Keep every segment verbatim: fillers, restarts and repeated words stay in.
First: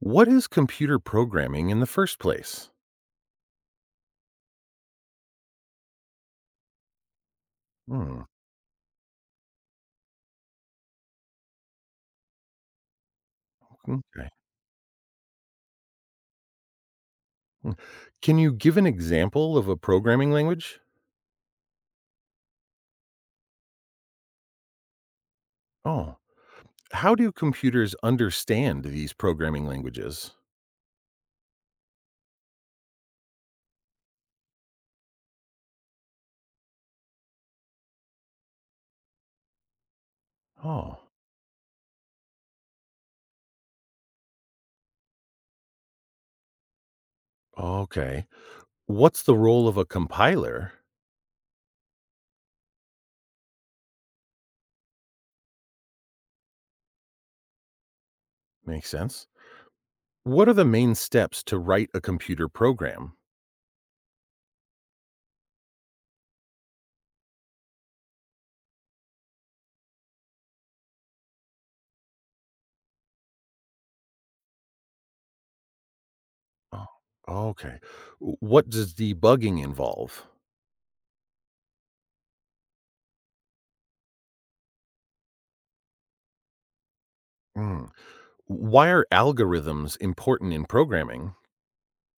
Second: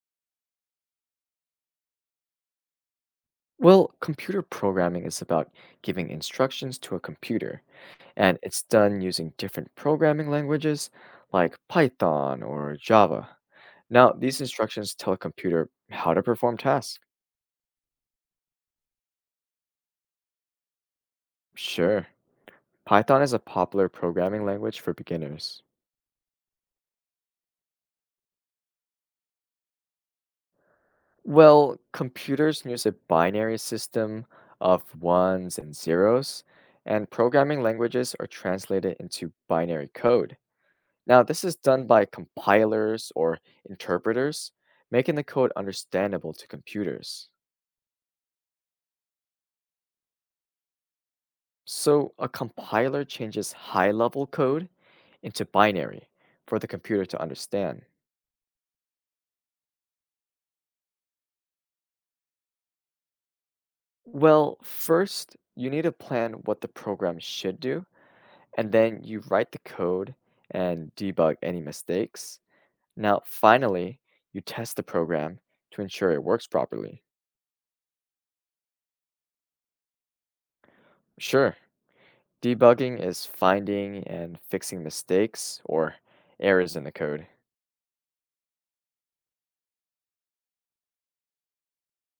What is computer programming in the first place? Well, computer programming is about giving instructions to a computer, Hmm. and it's done using different programming languages like Python or Java. Now, Okay. these instructions tell a computer how to perform tasks. Hmm. Can you give an example of a programming language? Sure, Python is a popular programming language for beginners. Oh, how do computers understand these programming languages? Well, computers use a binary system of ones and zeros, and programming languages are translated into binary code. Oh, Now, this is done by compilers or interpreters, making the code understandable to computers. okay. What's the role of a compiler? So, a compiler changes high level code into binary for the computer to understand. Makes sense. What are the main steps to write a computer program? Well, first, you need to plan what the program should do, and then you write the code and debug any mistakes. Now, finally, you test the program to ensure it works Oh, properly. okay. W- What does debugging involve? Sure, debugging is finding and fixing mistakes or errors in the code. Hmm. Why are algorithms important in programming?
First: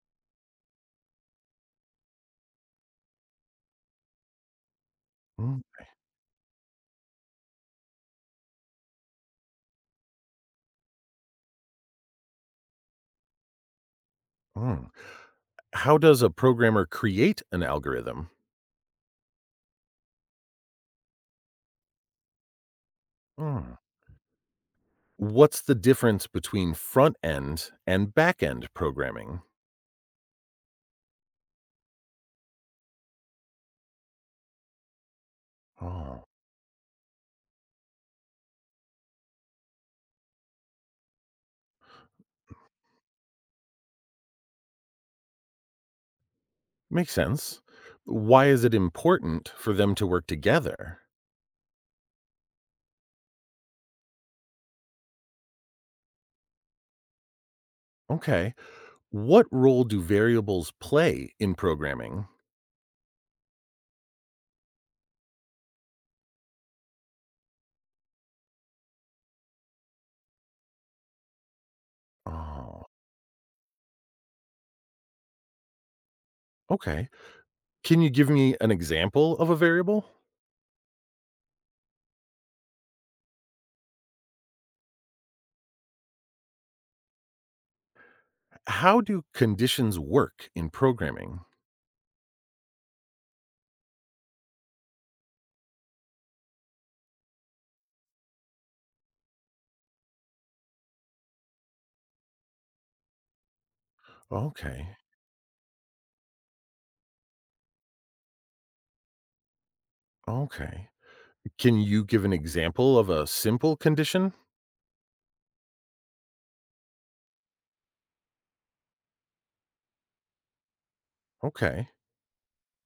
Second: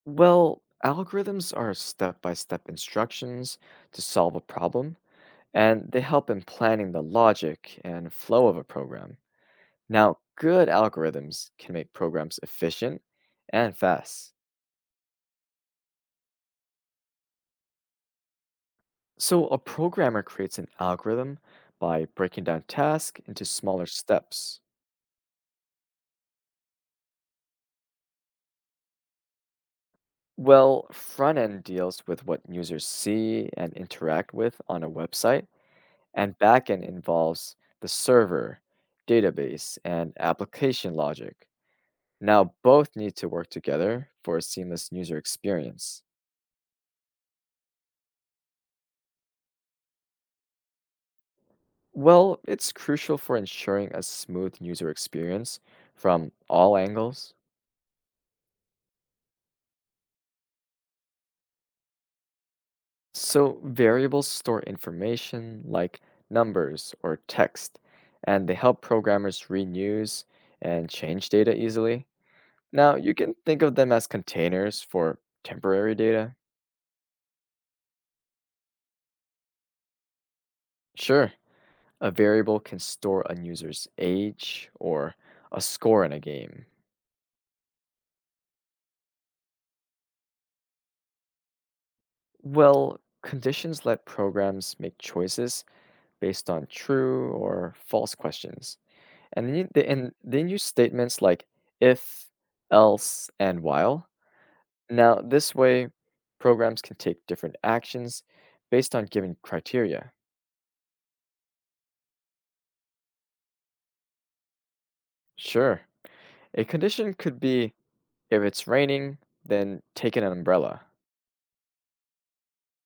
Well, algorithms are step by step instructions to solve a problem, Hmm, and they help in planning the logic and flow of a program. Now, good algorithms can make programs efficient and fast. hmm. How does a programmer create an algorithm? So, a programmer creates an algorithm by breaking down tasks into Mm. smaller steps. What's the difference between front end and back end programming? Well, front end deals with what users see and interact with on a website Oh. and backend involves the server, database, and application logic. Now, both need to work together for a seamless user experience. Makes sense. Why is it important for them to work together? Well, it's crucial for ensuring a smooth user experience from all angles. Okay. What role do variables play in programming? So, variables store information like numbers or text, and they help programmers reuse and change data easily. Oh. Now, you can think of them as containers for temporary data. Okay. Can you give me an example of a variable? Sure. A variable can store a user's age or a score in a game. How do conditions work in programming? Well, conditions let programs make choices based on true or false questions. And then you, they, and then use statements like if, else, and while. Okay. Now, this way, programs can take different actions based on given criteria. Okay. Can you give an example of a simple condition? Sure, a condition could be if it's raining, then take an umbrella. Okay.